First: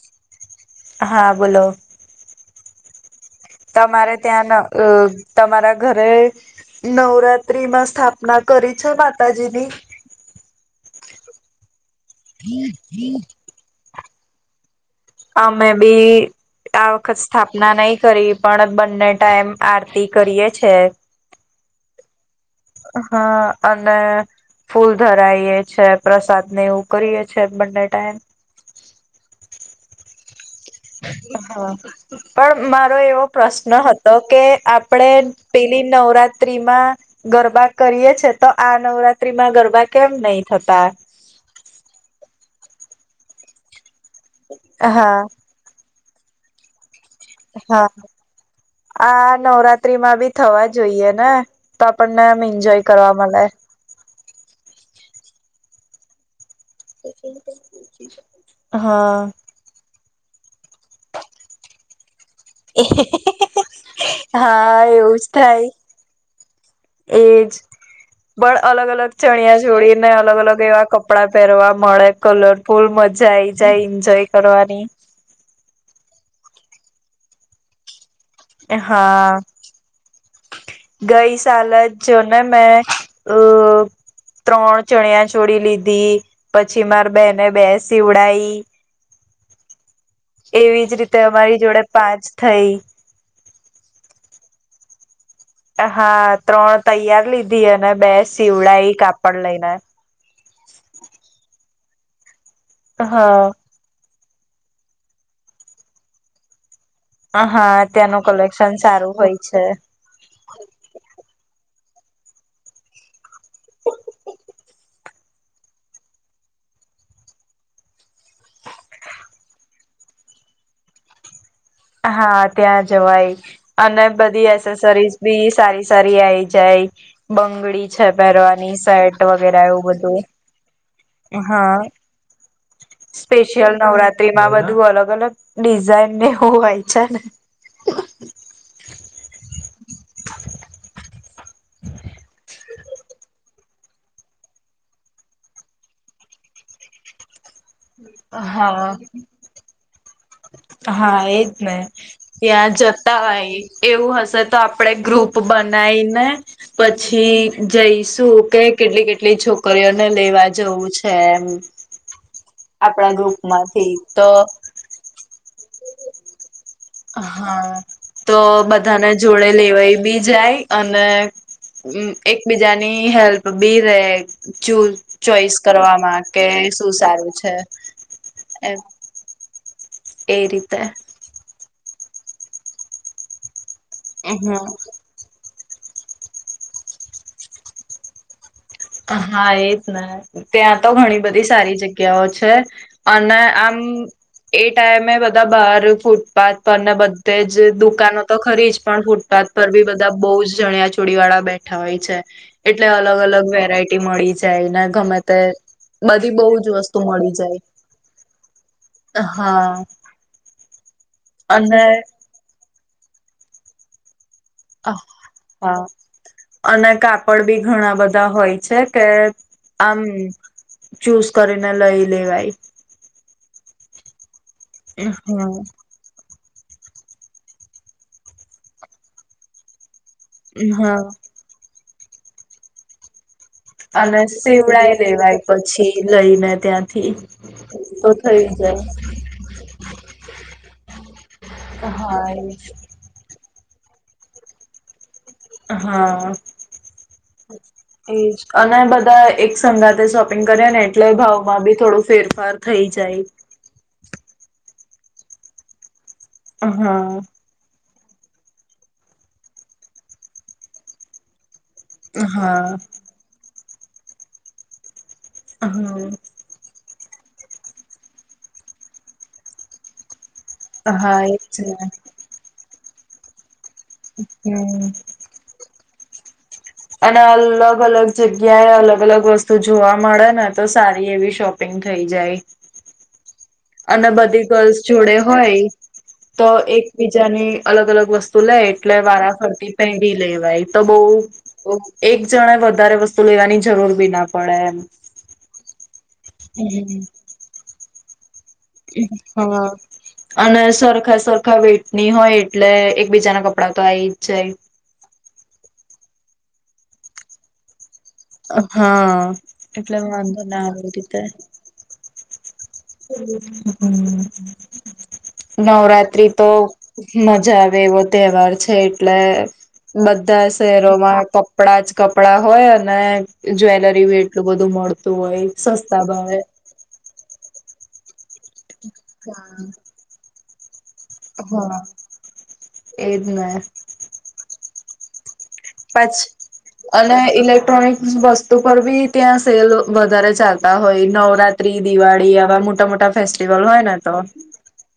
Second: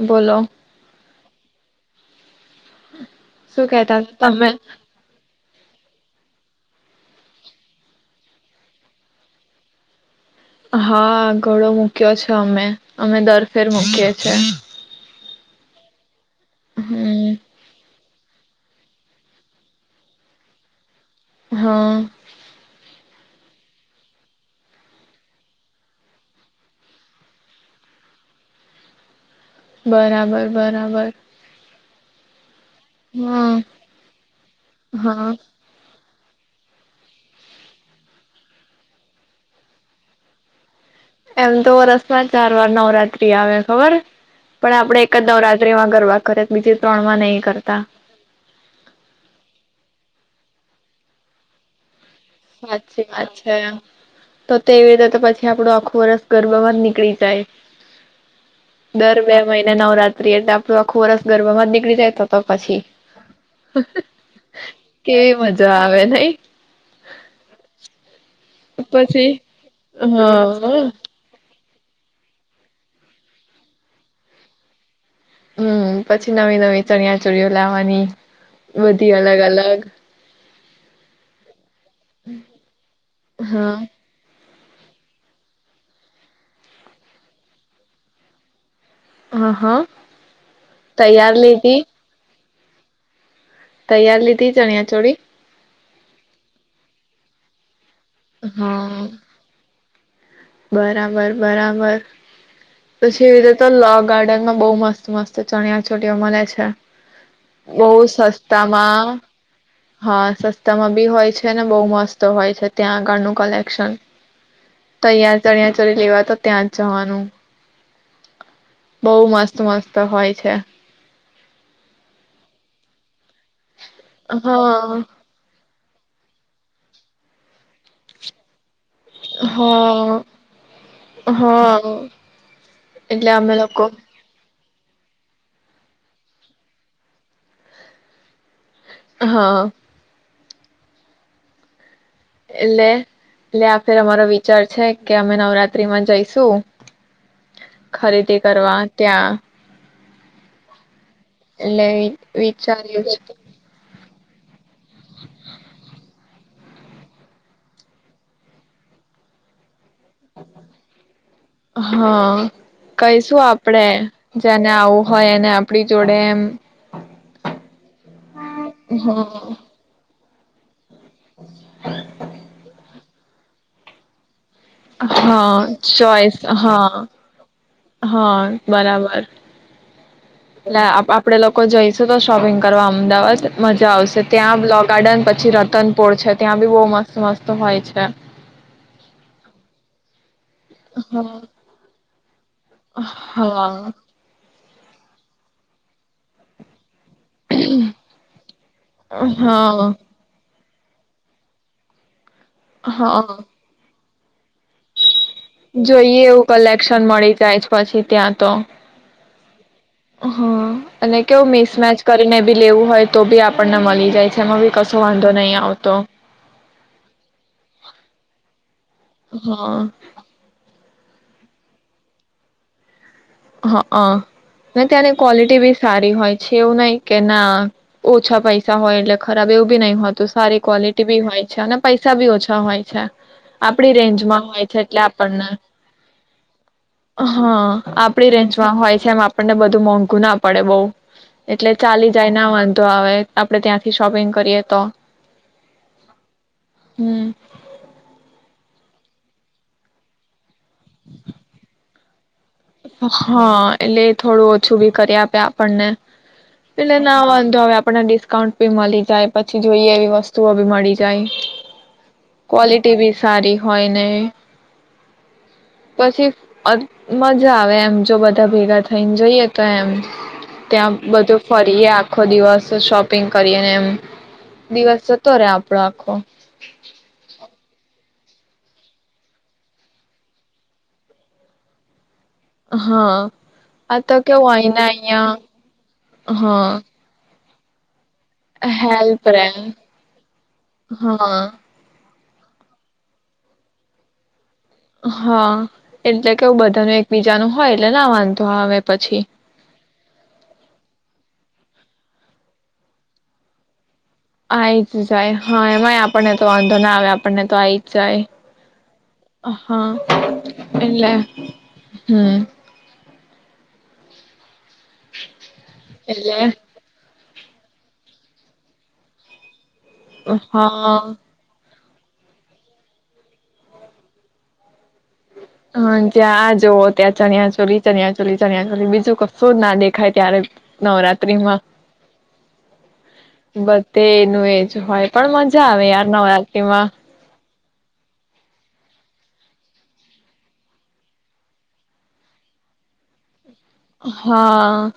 બોલો હા બોલો હમ તમારે ત્યાં તમારા ઘરે નવરાત્રીમાં સ્થાપના કરી છે માતાજીની હા ઘણો મો- મૂક્યો છો અમે અમે દરફેર મૂકીએ છીએ હે અમે બી આ વખત હમ સ્થાપના નહી ફરી પણ બંને ટાઈમ આરતી કરીયે છે હા. હા અને ફૂલ ધરાઈએ છે પ્રસાદ ને એવું કરીએ છે બંને ટાઈમ બરાબર. બરાબર હા. પણ મારો એવો હા પ્રશ્ન હતો કે આપણે હા પેલી નવરાત રાત્રીમાં ગરબા કરી છે તો આ નવરાત્રી માં ગરબા કેમ નહી થતા એમ તો વરસ માં ચાર વાર નવરાત્રી આવે ખબર હ પણ આપડે એક હા જ નવરાત્રી માં કરવા ખરેક બીજે હા આ નવરાત્રી માં બી થવા જ જોઈએ ને ત પણ મેમ એન્જોય સાચી કરવાવા વાત મલા છે તો તેવી રીતે તો પછી આપણું આખું વરસ ગરબામાં નીકળી જાય દર હા. બે મહિના નવરાત્ર પ્રિય આપડ આખોવરસ ગરબમાં જ નીકળીજાય તો પછી હા એવું જ કેવી થાય મજા આવે નઈ એજ બ અલગ અલગ પછી ચણિયા જોડીને અલગ અલગ એવા હા કપડાં પહેરવા મળે કલરફૂલ મજા આઈ જાય એન્જોય કરવાની. હમ પછી નવી નવી ચણિયા ચોળઓ લાવવાની. બધી હા, અલગ અલગ ગઈ સાલત જોને મેં અ હા ત્રણ ચણિયા છોડી લીધી, પછી માર બેને બે સીવડઈ. હ હા. એવી જ રીતે તૈયાર અમારી જોડે લીધી પાંચ થઈ. તૈયાર લીધી ચણ્યા ચોળી? હા ત્રણ તૈયાર લીધી એ બે શીવડા એ હા કાપડ લઈને. બરાબર બરાબર. પછીરે હા તો લાભ ગાર્ડનમાં બઉુ મસ્ત મસ્ત ચણિયા ચોળઓ મળે છે. હા બહ ત્યાંનું કલેક્શન સસ્તામાં, સારું હોય છે હા સસ્તામાં બી હોય છે ને બહુ મસ્ત હોય છે ત્યાં આગળનું કલેકશન. તહીયાં ચળિયા ચડી લેવા તો ત્યાં જ જવાનું, બહ મસ્ત મસ્ત હોય છે. હા ત્યાં જવાય. અને બધી હા એસેસરીઝ બી સારી સરી આઈ જાય, બંગડી છે પહેરવાની વગે એવું હા બધું, હા, એટલે અમે સ્પેશિયલ લોકો નવરાત્રીમાં બ એ અલગ અલગ ડિઝાઈન હોવાય છે ને. હા. હ [inaudible] એટલે એટલે આખેર અમારો વિચાર છે કે અમે નવરાત્રીમાં જઈશું. ખરીદી કરવા ત્યાં હમ [inaudible] હા એજ ને, એટલે ત્યાં વિચાર્યું જતા છે હોય એવું હશે તો આપણેે ગ્રુપ બનાવીને પછી જઈશું કે કેટલી કેટલી છોકરીઓ લેવા જવું છે એમ, હા આપણા કઈશું આપડે ગ્રુપમાંથી તો જેને આવું હોય એને આપડી જોડે એમ. હા તો હ બધાને જોડે લેવાય બી જાય અને એકબીજાની હેલ્પ બી રહે હા ચોઈસ શું હા સારું છે હા એ બરાબર એ રીતે એટલે આપડે લોકો જોઈ તો શોપિંગ કરવા અમદાવાદ મજા આવશે ત્યાં હમ લો ગાર્ડન પછી રત તનપુર છે ત્યાં બી બહુ, મસ્ત મસ્ત હોય છે હા એ જ ના ત્યાં તો ઘણી બધી સારી જગ્યા કેવો છે અને હા આમ એ ટાઈમે બધા બહાર ફૂટપાથ પર ને બ તે જ દુકાનો તો ખરી જ પણ ફૂટપાથ પર બી હા બધા બઉ જ જણિયા ચોડી વાળા બેઠા હોય છે એટલે અલગ હા અલગ વે રાયટી મળી જાય ના ગમત જોઈએ એવું કલેક્શન મળી જાય છે પછી ત્યાં તો હા હ અને કેવું અને મિક્સમેચ કરીને બી લેવું હોય તો બી આપણને મળી જાય છે એમાં બી કશો વાંધો નહીં હા આવતો અને કાપડ બી ઘણા બધા હોય છે. કે હા આમ ચૂઝ કરીને લઈ લેવાય હા ત્યાંની હા ક્વોલિટી બી સારી હોય છ એવું નઈ કે ના ઓછા પૈસા હોય એટલે ખરાબ એવું બી નહી હોત તો સારી હા ક્વોલિટી બી હોય છે. પૈસા બી ઓછા હોય છે. આપડી અને રેન્જમાં હોય છે સેવડાય એટલે લેવાય આપણને પછી લઈને ત્યાંથી થઈ રેજમાં જાય. હોય છે એમ આપણને બધું મોંઘું ના આપ પડે બહુ એટલે ચાલી હા જાય ના એ જ. વાંધો આવે એમ આપડણે ત્યાંથી શોપિંગ કરીએ તો હા હમ એજ અને બધા એક સંગાતે શોપિંગ કર્યા ને એટલે ભાવમાં બી થોડું ફેર હા એટલે થોડું ઓછું બી કરી આપ્યા આપણને. પેલે ના હા વાંધો હવે આપને ડિસ્કાઉન્ટ ભી મળી જાય પછી જોઈએ એવી વસ્તુઓ બી મળી જાય. હા ક્વલિટી ભી સારી હોયને હા પછી મજા આવે એમ જો બધા ભેગા થઈને જોઈએ તો એમ. ત્યાં હા એ બધું જ ને ફરીએ આખો દિવસ શોપિંગ કરીએ હમ. દિવસ જતો ર આપ રાખો. અને અલગ અલગ જગ્યાએ અલગ અલગ વસ્તુ જોવા મળે ને તો સારી એવી શોપિંગ થઈ જાય. હા. આ અને તો બધી કેવું ગર્લ્સ અહીને જોડે અહિયાં હોય, તો હા એકબીજા અને અલગ અલગ વસ્તુ તુ લે એટલે હેલ્પ વારા રે ફરતી પહેરી લેવાય તો બઉ હા એક જણા વધારે વસ્તુ લેવાની જરૂર બી ના પડે. એમ. હા, એટલે કેવું હમ્મ બધાનું એકબીજા ન હોય એટલે લવા હા, અને સરખા સરખા વે નહી હોય એટલે એકબીજા ના કપડાં તો આ આઈ જાય. હા એમાંય આપણને તો વાંધો ના આવે આપણને તો આઈ જાય, હા હા એટલે વાંધો ના આવે એ એલે હમ. હમ. નવરાત્રી તો એટલે મજા આવે એવો તહેવાર છે એટલે બધા હા શહેરોમાં કપડા જ કપડા હોય અને જ્વેલરી એટલું બધું મળતું હોય સસ્તા હ ભાવે ત્યાં આ જવો ત્યાં ચણ્યા ચોરી તન્યા ટલી ચલી બીજું કશું જ ના દેખાય ત્યારે. નવરાત્રી માં. હા એજ ને બધ એનું એજ હોય. પણ મન મજા આવે યાર ન નવરાત્રીમાં. ક્ટ્રોનિક્ વસ્તુ પર બી ત્યાં સેલ વધારે ચાલતા હોય નવરાત્રી દિવાળી આવા મોટા મોટા ફેસ્ સ્ટિવલ હોય ને તો. હા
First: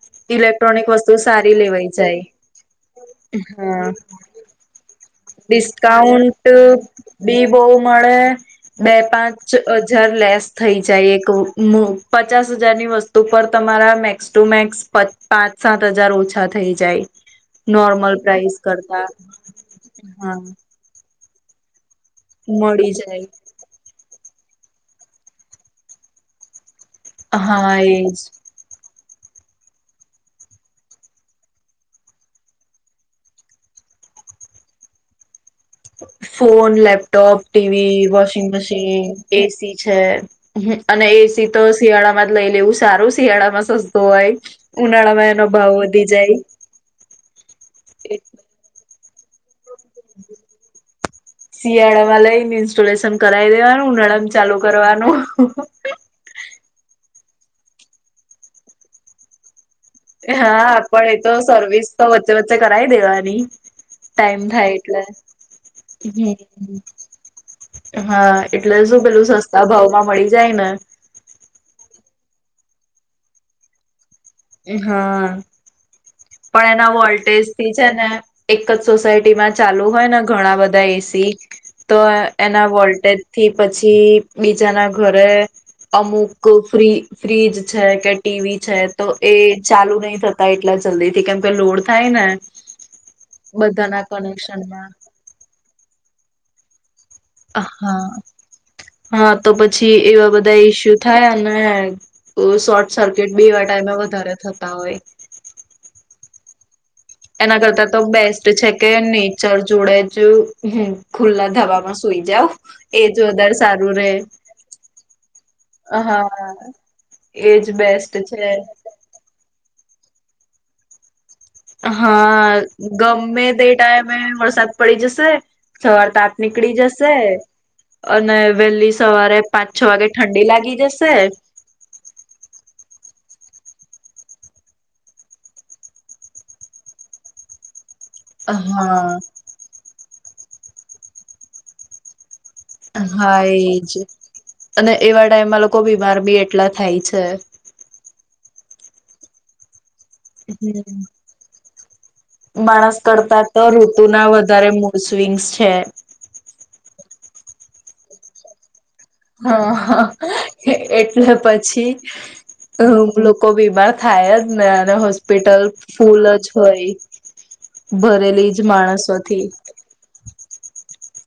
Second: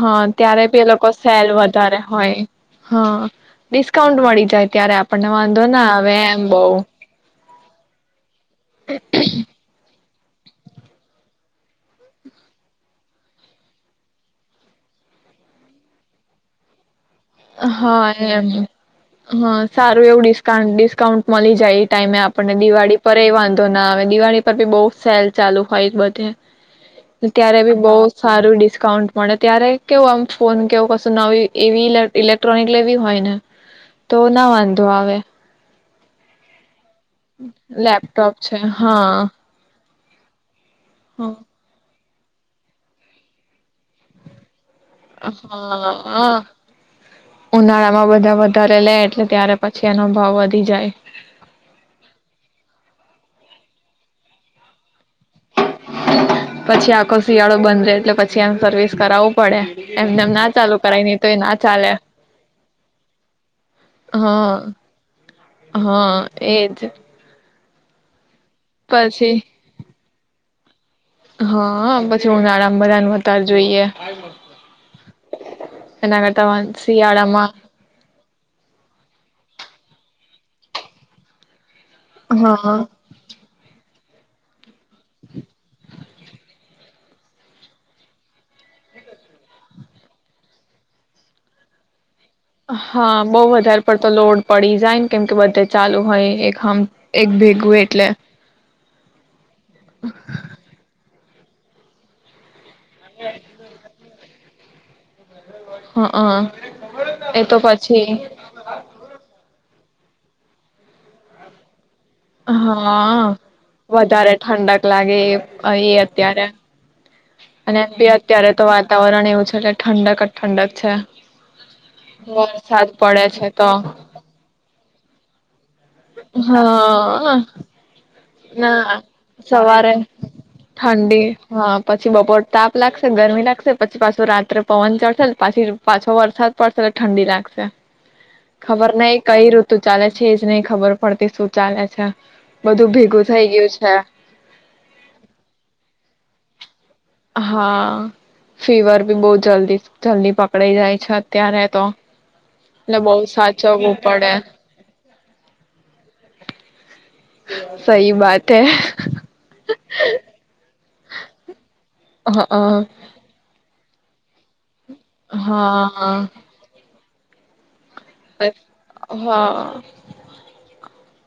હા ત્યારે બી ઇલેક્ટ્રોનિક એ લોકો વસ્તુ સેલ સારી લેવાય વધારે જાય હોય હા હા ડિસ્કાઉન્ટ મળી જાય ત્યારે આપ ડિસ્કાઉન્ટ બી બહવ મળે. બે પાંચ અ જ જાર લેસ થઈ જાય એક પચાસ હજારની વસ્તુ પર તમારા મેક્સ ટુ મેક્સ પાંચ સાત હજાર ઓછા થઈ જાય. હા નોર્મલ ને પ્રાઇસ કરતા મ હ સારુ. એ વું હા ડિકાઉન્ટ મલી જાય. ટાઈમે આપણને મળી દિવાળી પર એ જાય વાંધો ના હવે દિવાળી પર બી બહુ સેલ ચાલુ હોય બધે. ત્યારે હા બી બહ એજ સારું ડિસ્કાઉન્ટ મળ ત્યારે કેવું આમ ફોન કેવું કશું નવી એવી ઇલેક્ટ્રોનિક લેવી હોય ને તો ના વાંધો આવે. Phone laptop, TV, laptop washing છે મશીન, હા એ સી છે. હમ્મ અને એ સી તો શિયાળામાં લઈ લેવું સારું શિયાળામાં સસ્તો હોય. ઉનાળામાં એનો ભાવ વધી જાય હઅ ઉનાળા માં બધા વધારે લે. એટલે ત્યારે પછી એનો ભાવ વધી જાય શિયાળા વા ઈન્સ્ટોલેશન કરાવ દેવાનું ઉનાળા માં ચાલુ કરવાનું. પછી આખ શિયાળો બંધ રહે એટલે પછી આ સર્વિસ કરાવવું પડે. એમને એમ ના હા ચાલુ કરાય આપડ એ નહી તો ના સર્વિસ ચાલે તો વચ્ચે વચ્ચે કરાવ દેવાની, ટાઈમ હા થાય એટલે હા હમ. એજ હા. એટલે શું પેલું પછી સસ્તા ભાવમાં મળી જાય ને. જેવું આરામ બધાનુર જોઈએ. હા. એના કરતા પણ એના વોલ્ટેજ શિયાળામાં થી છે ને, એક જ સોસાયટી માં ચાલુ હોય ને ઘણા બધા એસી. તો એના હા. વોલ્ટેજ થી પછી બીજા જના ઘરે અમુક ફ્રી ફ્રીજ છે કે ટીવી છે તો એ ચાલુ નહીિ થતા એટલે જ જલ્દી થી કેમ કે લોડ થાય ને હા બહ વધારે બધાના પડતો લોડ પડી કનેક્શનમાં જાય ને કેમ કે બધે ચાલુ હોય એક હમ. એક ભેગું એટલે હા, હા તો પછી એવા બધા ઈસ્યુ ઉઠ યા ના શટ સર્કિટ બી એવા ટાઈમે વધારે થત તો હોય. હા હા. એ એના કરતા તો પછી બેસ્ટ છે કે નેચર જોડા છે હ ખુલ્લા ધાબ મસ હા, રે વધારે ઠંડક લાગે એ એ હા અત્યારે. એજ અને બેસ્ટ છે અત્યારે તો વાતાવરણ એવું છે ઠંડક ઠંડક છે. વરસાદ હા પડે ગમે છે તે તો ટાઈમે વરસાદ પડી જશે. સવાર તત નીકળી જશે. હા અને વહેલી ના સવારે પાંચ છ સવારે વાગે લાગી જશે ઠંડી હા પછી બપોર તાપ લાગશે. ગરમી લાગશે પછી પાછો રાત્રે પવન ચડશે પાછી પાછો વરસાદ પડશે એટલે ઠંડી લાગશે. ખબર નઈ હા કઈ ઋતુ ચાલે છે. છે જ નહી ખબર પડતી શું ચાલે છે, બધું ભેગું હા થઈ ગયું એજ, છે અને એવા ટાઈમમાં લોકો બીમાર બી એટલા થાય છે. હા. ફીવર ભી બહુત જલ્દી જલ્દી પકડાઈ હમ જાય છે અત્યારે તો. એટલે માણસ બહુ કરતા તો સાચવવું ઋતુના પડે વધારે મૂળ સ્વંગ્સ છે. સહી બાત હૈ. હા એટલે પછી હ હા અ લોકો બી. બીમાર થાય જ ને. હોસ્પિટલ હા. ફૂલ જ હોય. ભરેલી જ માણસોથી.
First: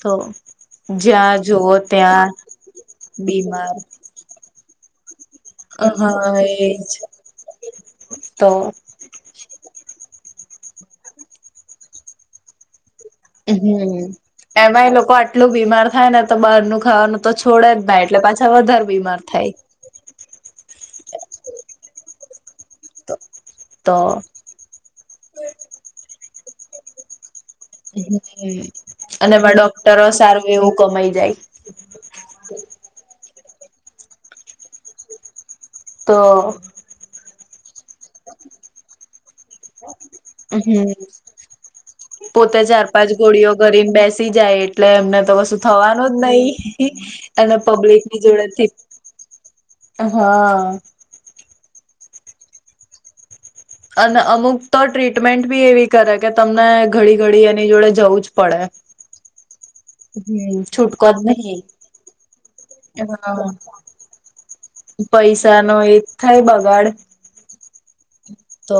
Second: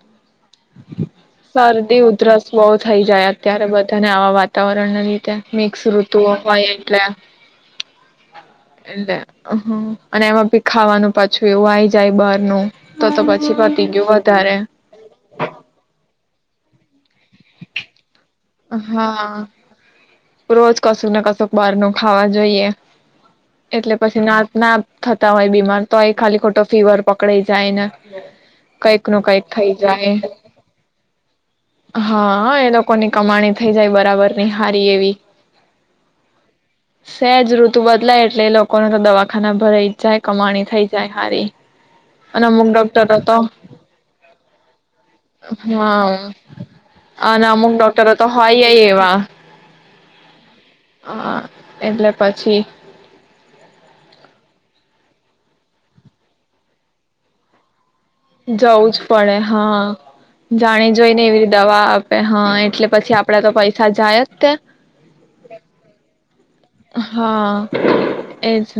તો. જ્યાં જોવો શરદી ત્યાં. ઉધરસ બહુ થઈ જાય અત્યારે બીમાર બધાને આવા. વાતારણ રીતે. મિક્સ ઋતુ હા હોય એજ એટલે તો એટલે અને. પીખાવાનું પાછું એવું આઈ જાય બહારનું તો તો પછી પતી હમ્મ ગયું વધારે એમાં એ લોકો એટલું બીમાર થાય ને તો બહારનું ખાવાનું તો છોડે જ નહીં એટલે પાછ. વધારે બીમાર થાય. કશું ને કશું બહાર નું ખાવા જોઈએ. એટલે તો પછી ના ના થતા હોય બીમાર તો એ ખાલી ખો. ફીવર પકડે અને એમાં થઈ ડોક્ટરો જાય સારું એવું કમાઈ જાય. પ્રમાણે થઈ જાય બરાબર ની હારી એવી. તો. ઋતુ બદલાય એટલે એ લોકોને તો દવા. હમ્મ હારી અને પોતે અમુક ચાર પાંચ ડોક્ટરો તો ગોળઓ ઘરીને બેસી જાય એટલે એમને તો કશુ થવાનું જ હા નહી અને અમુક પબ્લિક. ડોક્ટરો તો હોયય એવા. હા. હ એટલે પછી. અને અમુક તો ટ્રીટમેન્ટ બી એવી કરે કે તમને ઘડી ઘડી એની જોડે. જવું જ પડે જવું જ પડે હા હમ જાણે છૂટકો જોઈને જ એવી નહી દવા આપે હા એટલે પછી હા આપડા તો પૈસા જાય જ કે પૈસા નો એ થાય. બગાડ હા એજ તો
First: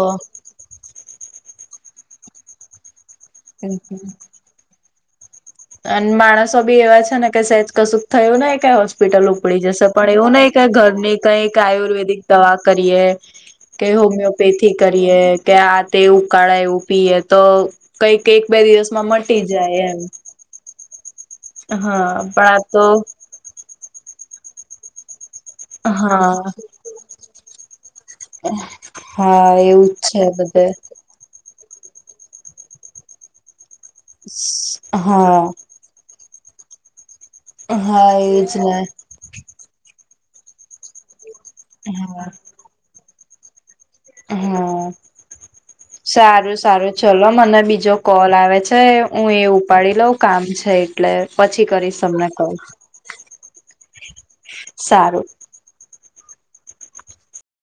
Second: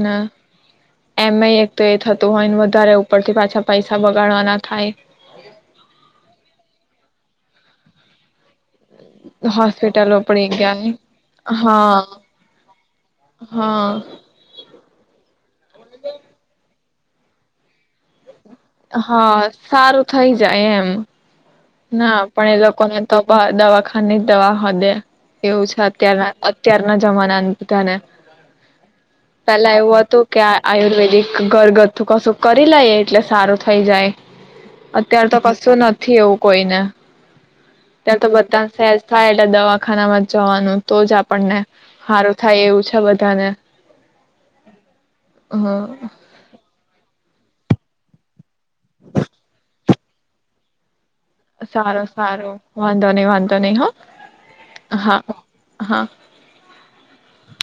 એમ એક તો એ થતું હોય ને વધારે. ઉપથી પાછા પૈસા બગાડવા ના થાય. અને માણસો બી એવા છે ને કે સેજ કશું થયું ને ક. હોસ્પિટલ ઉપડી જશે પણ હોસ્પિટલો એવું પડી નહી કઈ ગયા ઘરની કઈક હા આયુર્વેદિક દવા કરીએ કે હા હોમિયોપેથી કરીએ કે આ તે ઉકાળા એવું પીએ તો કઈક કે એક બે દિવસમાં મટી જાય એમ હ ના પણ એ લોકો ને તો બા દવાખાની જ દવા હદે એવું છે અત્યારના હા અત્યારના જમાના બધા ને હા પેલા જ એવું છે હતું કે આ બધે આયુર્વેદિક ઘરગથ તું કશું કરી લઈએ એટલે સારું થઈ જાય અત્યાર તો હા કશું નથી એવું કોઈને હા ત્યાં તો એજ બધા ને સેજ થાય એટલે દવાખાનામાં જવાનું તો જ આપ આપણને હા સારું થાય એવું છે બ તને હા સારું સારું ચલો મને બીજો કોલ આવે છે હું એ ઉપાડી લઉં કામ છે એટલે પછી કરીશ સારું તમને કોલ સારું વાંધો નઈ વાંધો નહી હા હા સારું હા